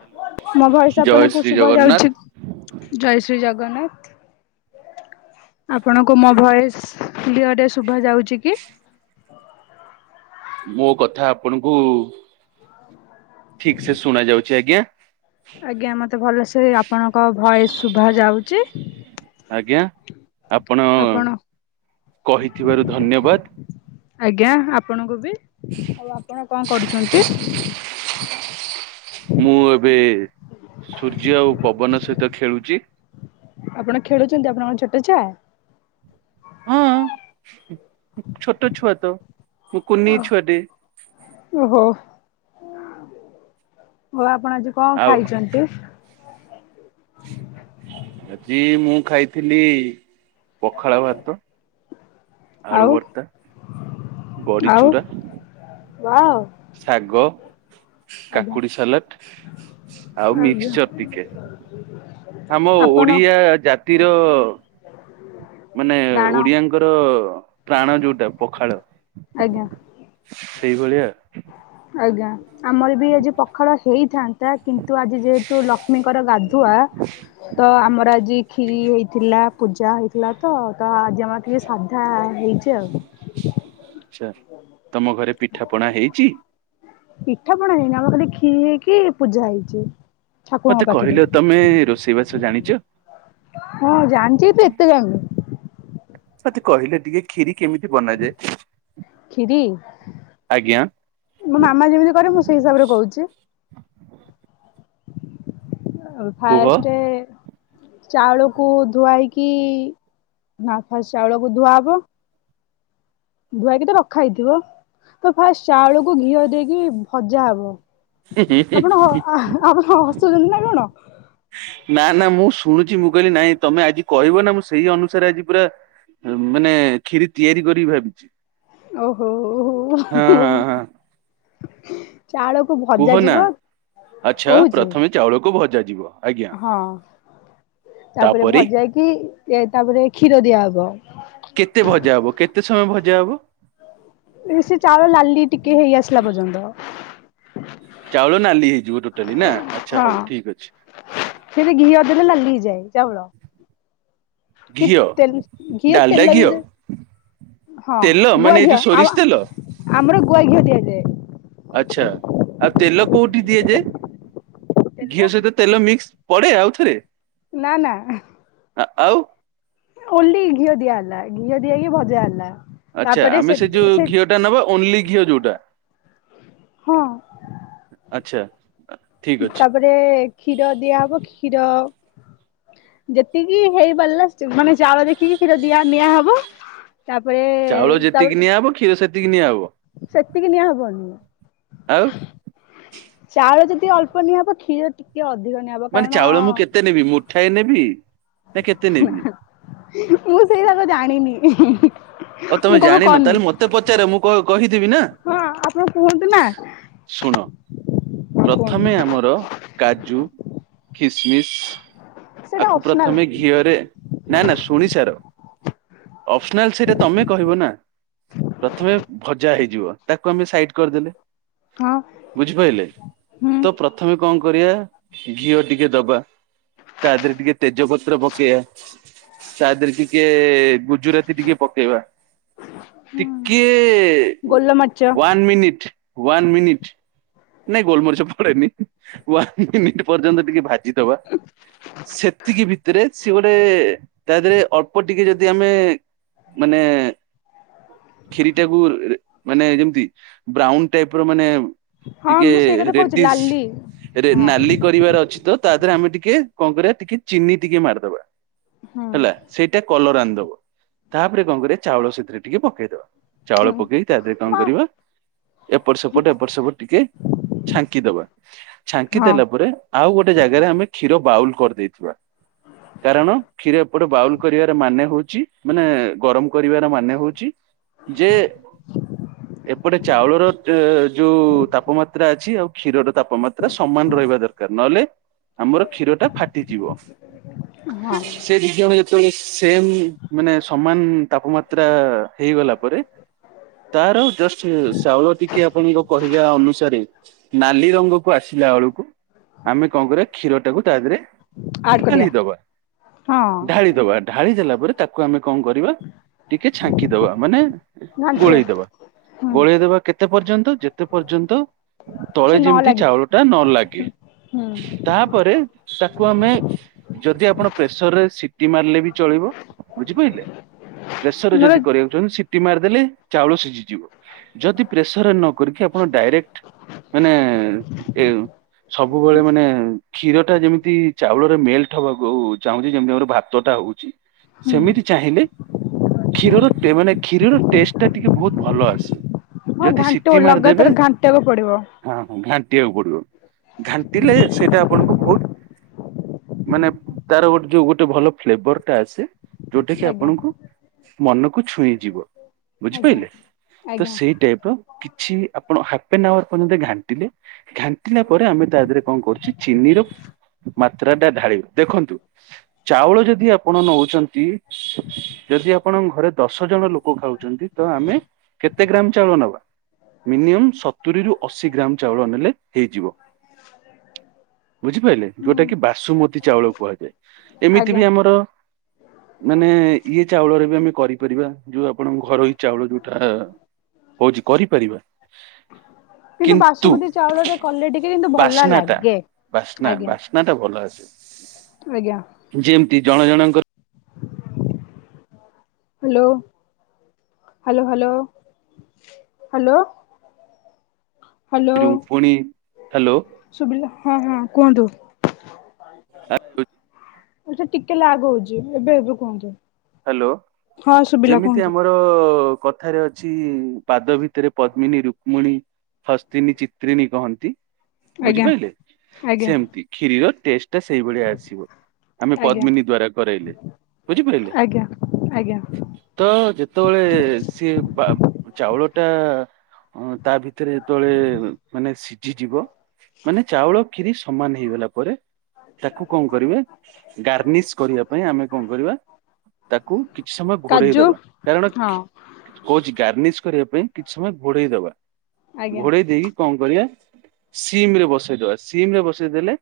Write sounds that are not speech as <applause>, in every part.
Hello. ମୋ ଭୟସ ଜୟ ଆପଣଙ୍କୁ ଶ୍ରୀ ଶୁଭା ଜଗନ୍ନାଥ ଯାଉଛିି? ଜୟ ଶ୍ରୀ ଜଗନ୍ନାଥ ଆପଣଙ୍କୁ ମୋ ଭୟସ କ୍ଳିଅରେ ଶୁଭା ଯାଉଛି କି? ମୋ କଥା ଆପଣଙ୍କୁ ଠିକ ସେ ଶୁଣା ଯାଉଛି ଆଜ୍ଞା? ଆଜ୍ଞା ମତେ ଭଲସେ ଆପଣଙ୍କ ଭୟସ ଶୁଭା ଯାଉଛି। ଆଜ୍ଞା ଆପଣ କହିଥିବାରୁ ଧନ୍ୟବାଦ। ଆଜ୍ଞା ଆପଣଙ୍କୁ ବି, ଆଉ ଆପଣ କଣ କରୁଛନ୍ତି? ମୁଁ ଏବେ ସୂର୍ଯ୍ୟ ଆଉ ପବନ ସହିତ ଖେଳୁଛି। ଆପଣ ଖେଳୁଛନ୍ତି! ଆପଣଙ୍କର ଛୋଟ ଛୁଆ! ହଁ, ଛୋଟ ଛୁଆ ତ, ମୋ କୁନି ଛୁଆ ଟେ। ଓହୋ! ଓ, ଆପଣ ଆଜି କଣ ଆଉ ଖାଇଛନ୍ତି? ଆଜି, ମୁଁ ଖାଇଥିଲି ପଖାଳ ଭାତ। ଆଳୁ ଆଉ ଭର୍ତା। ଆଉ ବା! ଶାଗ, କାକୁଡି ସାଲାଟ ଆଉ ଆଜ୍ଞା ମିକ୍ସଚର ଟିକେ। ଆମ ଆପଣ ଓଡିଆ ଜାତିର ମାନେ ଡାଣ ଓଡିଆଙ୍କର ପ୍ରାଣ ଯୋଉଟା ପଖାଳ। ଆଜ୍ଞା ସେଇଭଳିଆ। ଆଜ୍ଞା। ଆମର ବି ଆଜି ପଖାଳ ହେଇଥାନ୍ତା, କିନ୍ତୁ, ଆଜି ଯେହେତୁ ଲକ୍ଷ୍ମୀଙ୍କର ଗାଧୁଆ ତ, ଆମର ଆଜି କ୍ଷୀରି ହେଇଥିଲା। ପୂଜା ହେଇଥିଲା ତ! ତ, ଆଜି ଆମର ଟିକେ ସାଧା ହେଇଛି ଆଉ। ଆଛା। ତମ ଘରେ ପିଠା ପଣା ହେଇଛି? ପିଠା ପଣା ହେଇନି, ଆମର ଖାଲି କ୍ଷୀରି ହେଇକି ପୂଜା ହେଇଛି। ମତେ ଠାକୁରଙ୍କ ପାଖରେ କହିଲ, ତମେ ରୋଷେଇବାସ ଜାଣିଛ? ହଁ, ଜାଣିଛି, ତୁ ଏତେ ଜାଣିଲୁ। ମତେ କହିଲେ ଟିକେ, କ୍ଷୀରି କେମିତି ବନାଯାଏ? ଖିରି! ଆଜ୍ଞା ମୋ ମାମା ଯେମିତି କରେ ମୁଁ ସେଇ ହିସାବରେ କହୁଛି। ଅ କୁହ ଫାଏଷ୍ଟ ଚାଉଳକୁ ଧୁଆଇକି, ନା, ଫାଷ୍ଟ ଚାଉଳକୁ ଧୁଆହବ। ଧୁଆହେଇକି ତ ରଖା ହେଇଥିବ। ତ, ଫାଷ୍ଟ ଚାଉଳକୁ ଘିଅ ଦେଇକି ଭଜା ହବ। ଆପଣ, ଆପଣ ହସୁଛନ୍ତି ନା କଣ? ନା, ନା, ମୁଁ ଶୁଣୁଛି ମୁଁ କହିଲି ନାଇଁ ତମେ ଆଜି କହିବ ନା! ମୁଁ ସେଇ ଅନୁସାରେ ଆଜି ପୁରା ମାନେ ଖିରି ତିଆରି କରିକି ଭାବିଛି। ଓହୋ, ହଁ ଓହୋ, ହଁ ହଁ ଚାଉଳ କୁ କୁହ ଭଜା ନା ଯିବ। ଆଚ୍ଛା କହୁଛି ପ୍ରଥମେ ଚାଉଳକୁ ଭଜା ଯିବ। ହଁ, ତାପରେ ଭଜାହେଇକି ତାପରେ କ୍ଷୀର ଦିଆହବ। କେତେ ଭଜା ହବ? କେତେ ସମୟ ଭଜା ହବ? ଏ, ସେ ଚାଉଳ ଲାଲି ଟିକେ ହେଇ ଆସିଲା ପର୍ଯ୍ୟନ୍ତ। ଚାଉଳ ନାଲି ହେଇଯିବ ଟୋଟାଲି ନା, ଆଚ୍ଛା ହଉ ଠିକ ଅଛି। ହେଲେ ଘିଅ ଦେଲେ ନାଲି ହେଇଯାଏ ଚାଉଳ। କି, ଘିଅ ତେଲ ଘିଅ ତେଲ ବିଦେ ହଁ, ତେଲ ମାନେ ଗୁଆ ଏଇ ଯୋଉ ଘିଅ। ସୋରିଷ ଆମ ତେଲ ଆମର ଗୁଆ ଘିଅ ଦିଆଯାଏ। ଆଛା, ଆଉ ତେଲ କୋଉଠି ଦିଆ ଯାଏ? ତେଲ ଘିଅ ସହିତ ତେଲ ମିକ୍ସ। ପଡେ ଆଉ ଥରେ? ନା ନା। ହ, ଆଉ? ଓନଲି ଘିଅ ଦିଆ ହେଲା। ଘିଅ ଦିଆହେକି ଭଜା ହେଲା। ଆଚଛା, ଆମେ ସେ ଯୋଉ ଘିଅ ଟା ନେବା, ଓନ୍ଲି ଘିଅ ଯୋଉଟା? ହଁ ଆଚ୍ଛା। ଠିକ ଅଛି ତାପରେ କ୍ଷୀର ଦିଆ ହବ। କ୍ଷୀର ଯେତିକି ହେଇପାରିଲା, ମାନେ ଚାଉଳ ଦେଖିକି କ୍ଷୀର ଦିଆ ନିଆହବ। ତାପରେ, ଚାଉଳ ଯେତିକି ତାପରେ, ନିଆହବ କ୍ଷୀର ସେତିକି ନିଆହବ ସେତିକି ନିଆ ହବନି। ଆଉ। ଚାଉଳ ଯଦି ଅଳ୍ପ ନିଆ ହବ କ୍ଷୀର ଟି ଟିକେ ଅଧିକ ନିଆହବ। ମାନେ କାରଣ ଚାଉଳ ମୁଁ କେତେ ନେବି ମୁଠାଏ ନେବି ନା କେତେ ନେବି? ମୁଁ ସେଇରାକ ଜାଣିନି ଆଉ ତମେ ମୁଁ କବେ ଜାଣିନ କରିନି। ତାହେଲେ ମତେ ପଚାରେ ମୁଁ କହିଥିବି ନା। ହଁ ଆପଣ କୁହନ୍ତୁ ନା ଶୁଣ ହଁ କୁହନ୍ତୁ ପ୍ରଥମେ ଆମର କାଜୁ ଖସିମିସ ସେଇଟା ଆକୁ ଅପସନାଲ ପ୍ରଥମେ ଘିଅରେ ନା ନା ଶୁଣିସାର ଅଫସନାଲ ସେଟା ତମେ କହିବ ନା। ପ୍ରଥମେ ଭଜା ହେଇଯିବ ତାକୁ ଆମେ ସାଇଟ୍ କରିଦେଲେ। ହଁ। ବୁଝିପାରିଲେ ହୁଁ ତ ପ୍ରଥମେ କଣ କରିବା ଘିଅ ଟିକେ ଦବା ତା ଦେହରେ ଟିକେ ତେଜ ପତ୍ର ପକେଇବା। ତା ଦେହରେ ଟିକେ ଗୁଜୁରାତି ଟିକେ ପକେଇବା। ଟିକେ ଗୋଲମରିଚ ୱାନ୍ ମିନିଟ ୱାନ୍ ମିନିଟ୍। ନାଇଁ ଗୋଲମର୍ଚ୍ଚ ପଡେନି ୱାନ ମିନିଟ। ପର୍ଯ୍ୟନ୍ତ ଟିକେ ଭାଜିଦବା ସେତିକି ବି ଥିରେ ସେ ଗୋଟେ ତା ଦେହରେ ଅଳ୍ପ ଟିକେ ଯଦି ଆମେ ମାନେ ଖିରି ଟା କୁ ମାନେ ଯେମିତି ବ୍ରାଉନ ଟାଇପ ର ମାନେ ହଁ ଟିକେ ମୁଁ ସେଇ କଥା କହୁଛି ରେଡଡିସ୍ ଲାଲି ରେ ହଁ ନାଲି କରିବାର ଅଛି ତ ତା ଦେହରେ ଆମେ ଟିକେ କଣ କରିବା ଟିକେ ଚିନି ଟିକେ ମାରିଦବା। ହେଲା ହୁଁ ସେଇଟା କଲର ଆଣିଦବ ତାପରେ କଣ କରିବା ଚାଉଳ ସେଥିରେ ଟିକେ ପକେଇଦବା। ଚାଉଳ ପକେଇକି ତା ଦେହରେ କଣ ମା କରିବା ଏପଟ ସେପଟ ଏପଟ ସେପଟ ଟିକେ ଛାଙ୍କିଦବା ଛାଙ୍କି ହଁ ଦେଲା ପରେ ଆଉ ଗୋଟେ ଜାଗାରେ ଆମେ କ୍ଷୀର ବାଉଲ୍ କରିଦେଇଥିବା। କାରଣ କ୍ଷୀର ଏପଟେ ବାଉଲ କରିବାର ମାନେ ହଉଚି ମାନେ ଗରମ କରିବାର ମାନେ ହଉଚି ଯେ ଏପଟେ ଚାଉଳର ଯୋଉ ତାପମାତ୍ରା ଅଛି ଆଉ କ୍ଷୀର ତାପମାତ୍ରା ସମାନ ରହିବା ଦରକାର। ଦ ନହେଲେ ଆମର କ୍ଷୀର ଟା ଫାଟିଯିବ। ହଁ ସେ ବିଜ୍ଞଣ ଯେତେବେଳେ ସେମ ମାନେ ସମାନ ତାପମାତ୍ରା ହେଇଗଲା ପରେ ତାର ଚାଉଳ ଜଷ୍ଟ ଚାଉଳ ଟିକେ ଆପଣ କହେ ଆ ଅନୁସାରେ ନାଲି ରଙ୍ଗକୁ ଆସିଲା ଏଳକୁ ଆମେ କଣ କରିବା କ୍ଷୀର ଟାକୁ ତା ଦେହରେ ଆଡ୍ କରିବା ଢାଳିଦବା ହଁ ଢାଳିଦବା। ଢାଳି ଦେଲା ପରେ ତାକୁ ଆମେ କଣ କରିବା ଟିକେ ଛାଙ୍କି ଦବା ମାନେ ଘାଣ୍ଟ ଗୋଳେଇଦବା। ହୁଁ ଗୋଳେଇଦବା କେ ଯେତେ ପର୍ଯ୍ୟନ୍ତ ଯେତେ ପର୍ଯ୍ୟନ୍ତ ସେ ତଳେ ନ ଯେମିତି ଲାଗିଛି ଚାଉଳ ଟା ନ ଲାଗେ। ହୁଁ ତାପରେ ତାକୁ ଆମେ ଯଦି ଆପଣ ପ୍ରେସର ରେ ସିଟି ମାରିଲେ ବି ଚଳିବ ବୁଝିପାରିଲେ। ପ୍ରେସର ନହେଲେ ଯଦି କରିବାକୁଛନ୍ତି ସିଟି ମାରିଦେଲେ ଚାଉଳ ସିଝିଯିବ। ଯଦି ପ୍ରେସର ନ କରିକି ଆପଣ ଡାଇରେକ୍ଟ ମାନେ ସବୁବେଳେ ମାନେ କ୍ଷୀର ଟା ଯେମିତି ଚାଉଳରେ ମେଲଟ ହବାକୁ ଚାହୁଁଚି ଯେମତି ଆମର ଭାତଟା ହଉ ଚି ହୁଁ ସେମିତି ଚାହିଁଲେ କ୍ଷୀରର ଟେ ମାନେ କ୍ଷୀରର ଟେଷ୍ଟ ଟା ଟିକେ ବହୁତ ଭଲ ଆସେ। ହଁ ଯଦି ଘାଣ୍ଟ ସିଟି ମାରି ଦେବେ ଲଗାତାର ଘାଣ୍ଟିବାକୁ ପଡିବ ହଁ ହ ଘାଣ୍ଟିିବାକୁ ପଡିବ। ଘାଣ୍ଟିଲେ ସେଇଟା ଆପଣଙ୍କୁ ବହୁତ ମାନେ ତାର ଗୋଟେ ଯୋଉ ଗୋଟେ ଭଲ ଫ୍ଲେବର ଟା ଆସେ ଯୋଉଟା କି ଆଜ୍ଞା ଆପଣଙ୍କୁ ମନକୁ ଛୁଇଁ ଯିବ ଆଜ୍ଞା ବୁଝିପାରିଲେ। ତ ଆଜ୍ଞା ସେଇ ଟାଇପ ର କିଛି ଆପଣ ହାଫ ଆ ଆୱାର ପର୍ଯ୍ୟନ୍ତ ଘାଣ୍ଟିଲେ ଘାଣ୍ଟିଲା ପରେ ଆମେ ତା ଦେହରେ କଣ କରୁଚି ଚିନି ର ମାତ୍ରା ଟା ଢାଳିବ। ଦେଖନ୍ତୁ ଚାଉଳ ଯଦି ଆପଣ ନଉଚନ୍ତି। ଯଦି ଆପଣଙ୍କ ଘରେ ଦଶ ଜଣ ଲୋକ ଖାଉଚନ୍ତି ତ ଆମେ କେତେ ଗ୍ରାମ ଚାଉଳ ନବା। ମିନିମମ୍ ସତୁରି ରୁ ଅଶି ଗ୍ରାମ ଚାଉଳ ନେଲେ ହେଇଯିବ। ବୁଝିପାରିଲେ ହୁଁ ଯୋଉଟା କି ବାସୁମତୀ ଚାଉଳ କୁହାଯାଏ। ଏମିତି ଆଜ୍ଞା ବି ଆମର ମାନେ ଇଏ ଚାଉଳରେ ବି ଆମେ କରିପାରିବା ଯୋଉ ଆପଣଙ୍କ ଘରୋଇ ଚାଉଳ ଯୋଉଟା ହଉଛି କରିପାରିବା। କିନ୍ତୁ ବାସୁମତୀ ଚାଉଳରେ କଲେ ଟିକେ କିନ୍ତୁ ଭଲ ବାସ୍ନା ଟା ଲାଗେ ବାସ୍ନା ବାସ ଆଜ୍ଞା ବାସ୍ନା ଟା ଭଲ ଆସେ। ଆଜ୍ଞା। ଯେମିତି ଜଣ ଜଣଙ୍କର hello hello hello hello. Hello. ଯୋଉ ପୁଣି ହାଲୋ। ସୁବିଲା ହଁ ହଁ କୁହନ୍ତୁ। <unintelligible> ଅବଶ୍ୟ ଟିକେ ଲାଗ୍ ହୋଉଚି ଏବେ ଏବେ କୁହନ୍ତୁ। ହାଲୋ ହଁ ଶୁଭିଲା ଯେମିତି କୁହନ୍ତୁ ଆମର ତ କଥାରେ ଅଛି ପାଦ ଭିତରେ ପଦ୍ମିନୀ, ରୁକ୍ମୁଣୀ ହସ୍ତିନୀ, ଚିତ୍ରିଣୀ କହନ୍ତି ଆଜ୍ଞା ବୁଝିପାରିଲେ ଆଜ୍ଞା ସେମିତି କ୍ଷିରିର ଟେଷ୍ଟ୍ ଟା ସେଇଭଳିଆ ଆସିବ ଆମେ ଆଜ୍ଞା ପଦ୍ମିନୀ ଦ୍ଵାରା କରାଇଲେ ବୁଝିପାଇଲେ। ଆଜ୍ଞା ଆଜ୍ଞା। ତ ଯେତେବେଳେ ସିଏ ବା ଚାଉଳ ଟା ଅଁ ତା ଭି ଏଥିରେ ଯେତେବେଳେ ମାନେ ସିଝିଯିବ ମାନେ ଚାଉଳ କ୍ଷିରି ସମାନ ହେଇଗଲା ପରେ ତାକୁ କଣ କରିବେ ଗାର୍ନିସ୍ କରିବା ପାଇଁ ଆମେ କଣ କରିବା ତାକୁ କିଛି ସମୟ ଘୋଡେଇ କାଜୁ ଦବା କାରଣ ହଁ ଖି କହୁଛି ଗାର୍ନିସ୍ କରିବା ପାଇଁ କିଛି ସମୟ ଘୋଡେଇ ଦବା ଆଜ୍ଞା ଘୋଡେଇ ଦେଇକି କଣ କରିବା ସିମ୍ ରେ ବସେଇଦବା ସିମ୍ ରେ ବସେଇଦେଲେ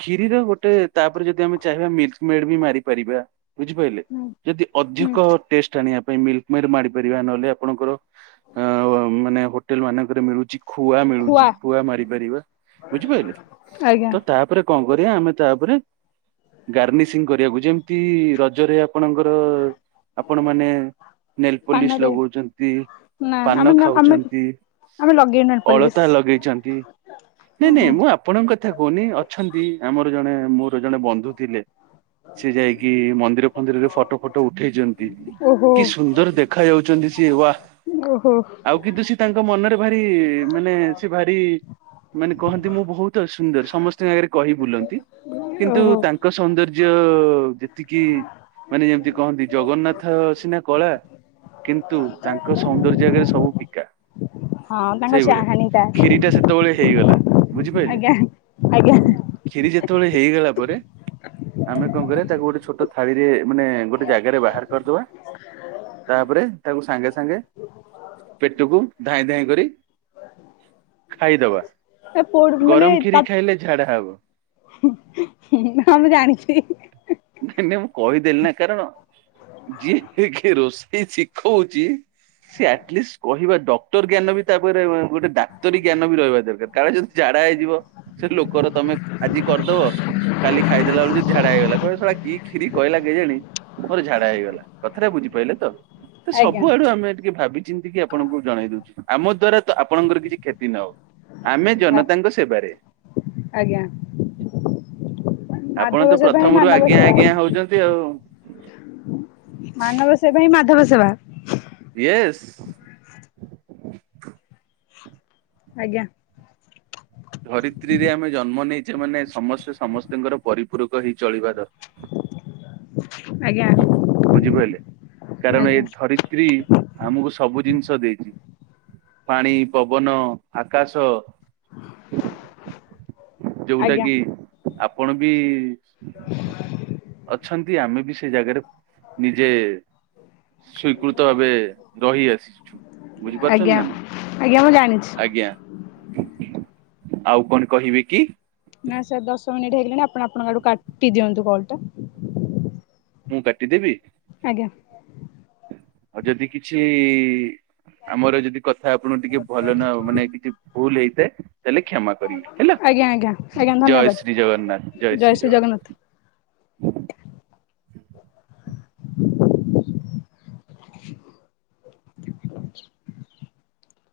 କ୍ଷୀରିରେ ଗୋଟେ ତାପରେ ଯଦି ଆମେ ଚାହିଁବା ମିଲ୍କୀ ମେଡ୍ ବି ମାରିପାରିବା ବୁଝିପାଇଲେ। ହୁଁ ଯଦି ହୁଁ ଅଧିକ ଟେଷ୍ଟ୍ ଆଣିବା ପାଇଁ ମିଲ୍କୀ ମେଡ୍ ମାଡି ପାରିବା ନହେଲେ ଆପଣଙ୍କର ଅ ମାନେ ହୋଟେଲେ ମାନଙ୍କରେ ମିଳୁଚି। ଖୁଆ ମିଳୁଚି ଖୁଆ ମାରିପାରିବା ବୁଝିପାଇଲେ ଆଜ୍ଞା ତ ତାପରେ କଣ କରିବା ଆମେ ତା ପରେ ଗାର୍ନିସିଂ କରିବାକୁ ଯେମିତି ରଜରେ ଆ ଆପଣଙ୍କର ଆପଣ ମାନେ ନେଲ୍ ପୋଲିସ୍ ପାନରେ ଲଗାଉଚନ୍ତି। ନା ପାନ ଆମେ ଆମେ ଖାଉଚନ୍ତି ଆମେ ଲଗେଇନୁ ନେଲପଲିସ୍ ଅଳତା ଲଗେଇଚନ୍ତି ନାଇଁ ଓହୋ ନାଇଁ ମୁଁ ଆ ଆପଣଙ୍କ କଥା କହୁନି ଅଛନ୍ତି ଆମର ଜଣେ ମୋର ଜଣେ ବନ୍ଧୁ ଥିଲେ। ସେ ଯାଇକି ମନ୍ଦିର କୁ ମନ୍ଦିରରେ ଫଟୋ ଫଟୋ ଉଠେଇଚନ୍ତି ଓହୋ କି ସୁନ୍ଦର ଦେଖାାଯାଉଛନ୍ତି ସିଏ ୱା। ଓହୋ। ଆଉ କିନ୍ତୁ ସେ ତାଙ୍କ ମନରେ ଭାରି ମାନେ ସେ ଭାରି ମାନେ କହନ୍ତି ମୁଁ ବହୁତ୍ ସୁନ୍ଦର ସମସ୍ତଙ୍କ ଆଗରେ କହି ବୁଲନ୍ତି। କିନ୍ତୁ ଓହୋ ତାଙ୍କ ସୌନ୍ଦର୍ଯ୍ୟ ଯେତିକି ମାନେ ଯେମିତି କହନ୍ତି ଜଗନ୍ନାଥ ସିନା କଳା କିନ୍ତୁ ତାଙ୍କ ସୌନ୍ଦର୍ଯ୍ୟ ଆଗରେ ସବୁ ଫିକା। ହଁ ତାଙ୍କ ସେଇଭଳିଆ ଚାହାଣୀଟା କ୍ଷିରି ଟା ସେତେବେଳେ ହେଇଗଲା ବୁଝିପାଇଲେ। ଆଜ୍ଞା ଆଜ୍ଞା କ୍ଷୀରି ଯେତେବେଳେ ହେଇଗଲା ପରେ ଆମେ କଣ କରିବା ତାକୁ ଗୋଟେ ଛୋଟ ଥାଳିରେ ମାନେ ଗୋଟେ ଜାଗାରେ ବାହାର କରିଦବା ତାପରେ ତାକୁ ସାଙ୍ଗେ ସାଙ୍ଗେ ପେଟୁକୁ ଧାଇଁ ଧାଇଁ କରି ଖାଇଦବା। ଏ ପୋଡ଼ ମାନେ ଗରମ ତା କ୍ଷୀରି ଖାଇଲେ ଝାଡା ହବ। ହୁଁ ହୁଁ ହଁ ମୁଁ ଜାଣିଛି। ନାଇଁ ନାଇଁ ମୁଁ କହିଦେଲି ନା କାରଣ ଯିଏ କି ରୋଷେଇ ଶିଖଉଚି ସେ ଆଟଲିଷ୍ଟ କହିବା ଡକ୍ଟର ଜ୍ଞାନ ବି ତାପାଖରେ ଗୋଟେ ଡାକ୍ତରୀ ଜ୍ଞାନ ବି ରହିବା ଦରକାର କାଳେ ଯଦି ଝାଡା ହେଇଯିବ ସେ ଲୋକର ତମେ ଆଜି କରିଦବ କାଲି ଖାଇଦେଲା ବେଳକୁ ଝାଡା ହେଇଗଲା। କଇବେ ଶଳା କି କ୍ଷୀରି କଇଲା କେଜାଣି ମୋର ଝାଡା ହେଇଗଲା କଥାଟା ବୁଝିପାଇଲେ ତ। ଏ ଆଜ୍ଞା ସବୁଆଡୁ ଆମେ ଟିକେ ଭାବିଚିନ୍ତି କି ଆ ଆପଣଙ୍କୁ ଜଣେଇ ଦଉଛୁ ଆମ ଦ୍ଵାରା ତ ଆପଣଙ୍କର କିଛି କ୍ଷତି ନ ହଉ ଆମେ ଜନତାଙ୍କ ସେବାରେ। ଆଜ୍ଞା। ଆପଣ ମାଧବ ତ ସେବା ହିଁ ପ୍ରଥମ ରୁ ମାନବ ଆଜ୍ଞା ସେବା ଆଜ୍ଞା ହଉଛନ୍ତି ଆଉ ମାନବ ସେବା ହିଁ ମାଧବ ସେବା। ୟେସ ଆଜ୍ଞା। ଧରିତ୍ରୀରେ ଆମେ ଜନ୍ମ ନେଇଛେ ମାନେ ସମସ୍ତେ ସମସ୍ତଙ୍କର ପରିପୂରକ ହେଇ ଚଳିବା ଦରକାର ଆଜ୍ଞା। ବୁଝିପାରିଲେ କାରଣ ଏ ଆଜ୍ଞା ଧରିତ୍ରୀ ଆମକୁ ସବୁ ଜିନିଷ ଦେଇଛି। ପାଣି, ପବନ, ଆକାଶ ଯୋଉଟା ଆଜ୍ଞା କି ଆପଣ ବି ଅଛନ୍ତି ଆମେ ବି ସେ ଜାଗାରେ ନିଜେ ସ୍ଵିକୃତ ଭାବେ ରହିଆସିଛୁ ବୁଝିପାରୁଛ ନା ନାଇ ହଁ ମୁଁ ଜାଣିଛିୁ। ଆଉ କଣ କହିବି କି? ନା ସାର୍ ଦଶ ମିନିଟ୍ ହେଇଗଲାଣି ଆପଣ ଆପଣଙ୍କ ଆଡୁ କାଟି ଦିଅନ୍ତୁ କଲ୍ ଟା ମୁଁ କାଟିଦେବି? ଆଜ୍ଞା। ଆଉ ଯଦି କିଛି ଆମର ଯଦି କଥା ଆପଣଙ୍କୁ ଟିକେ ଭଲ ନା ମାନେ କିଛି ଭୁଲ ହେଇଥାଏ ତାହେଲେ କ୍ଷମା କରି ରିବ ହେଲା ଆଜ୍ଞା ଆଜ୍ଞା ଆଜ୍ଞା ଜୟ ଧନ୍ୟବାଦ ଶ୍ରୀ ଜଗନ୍ନାଥ ଜୟ ଶ୍ରୀ ଜଗନ୍ନାଥ।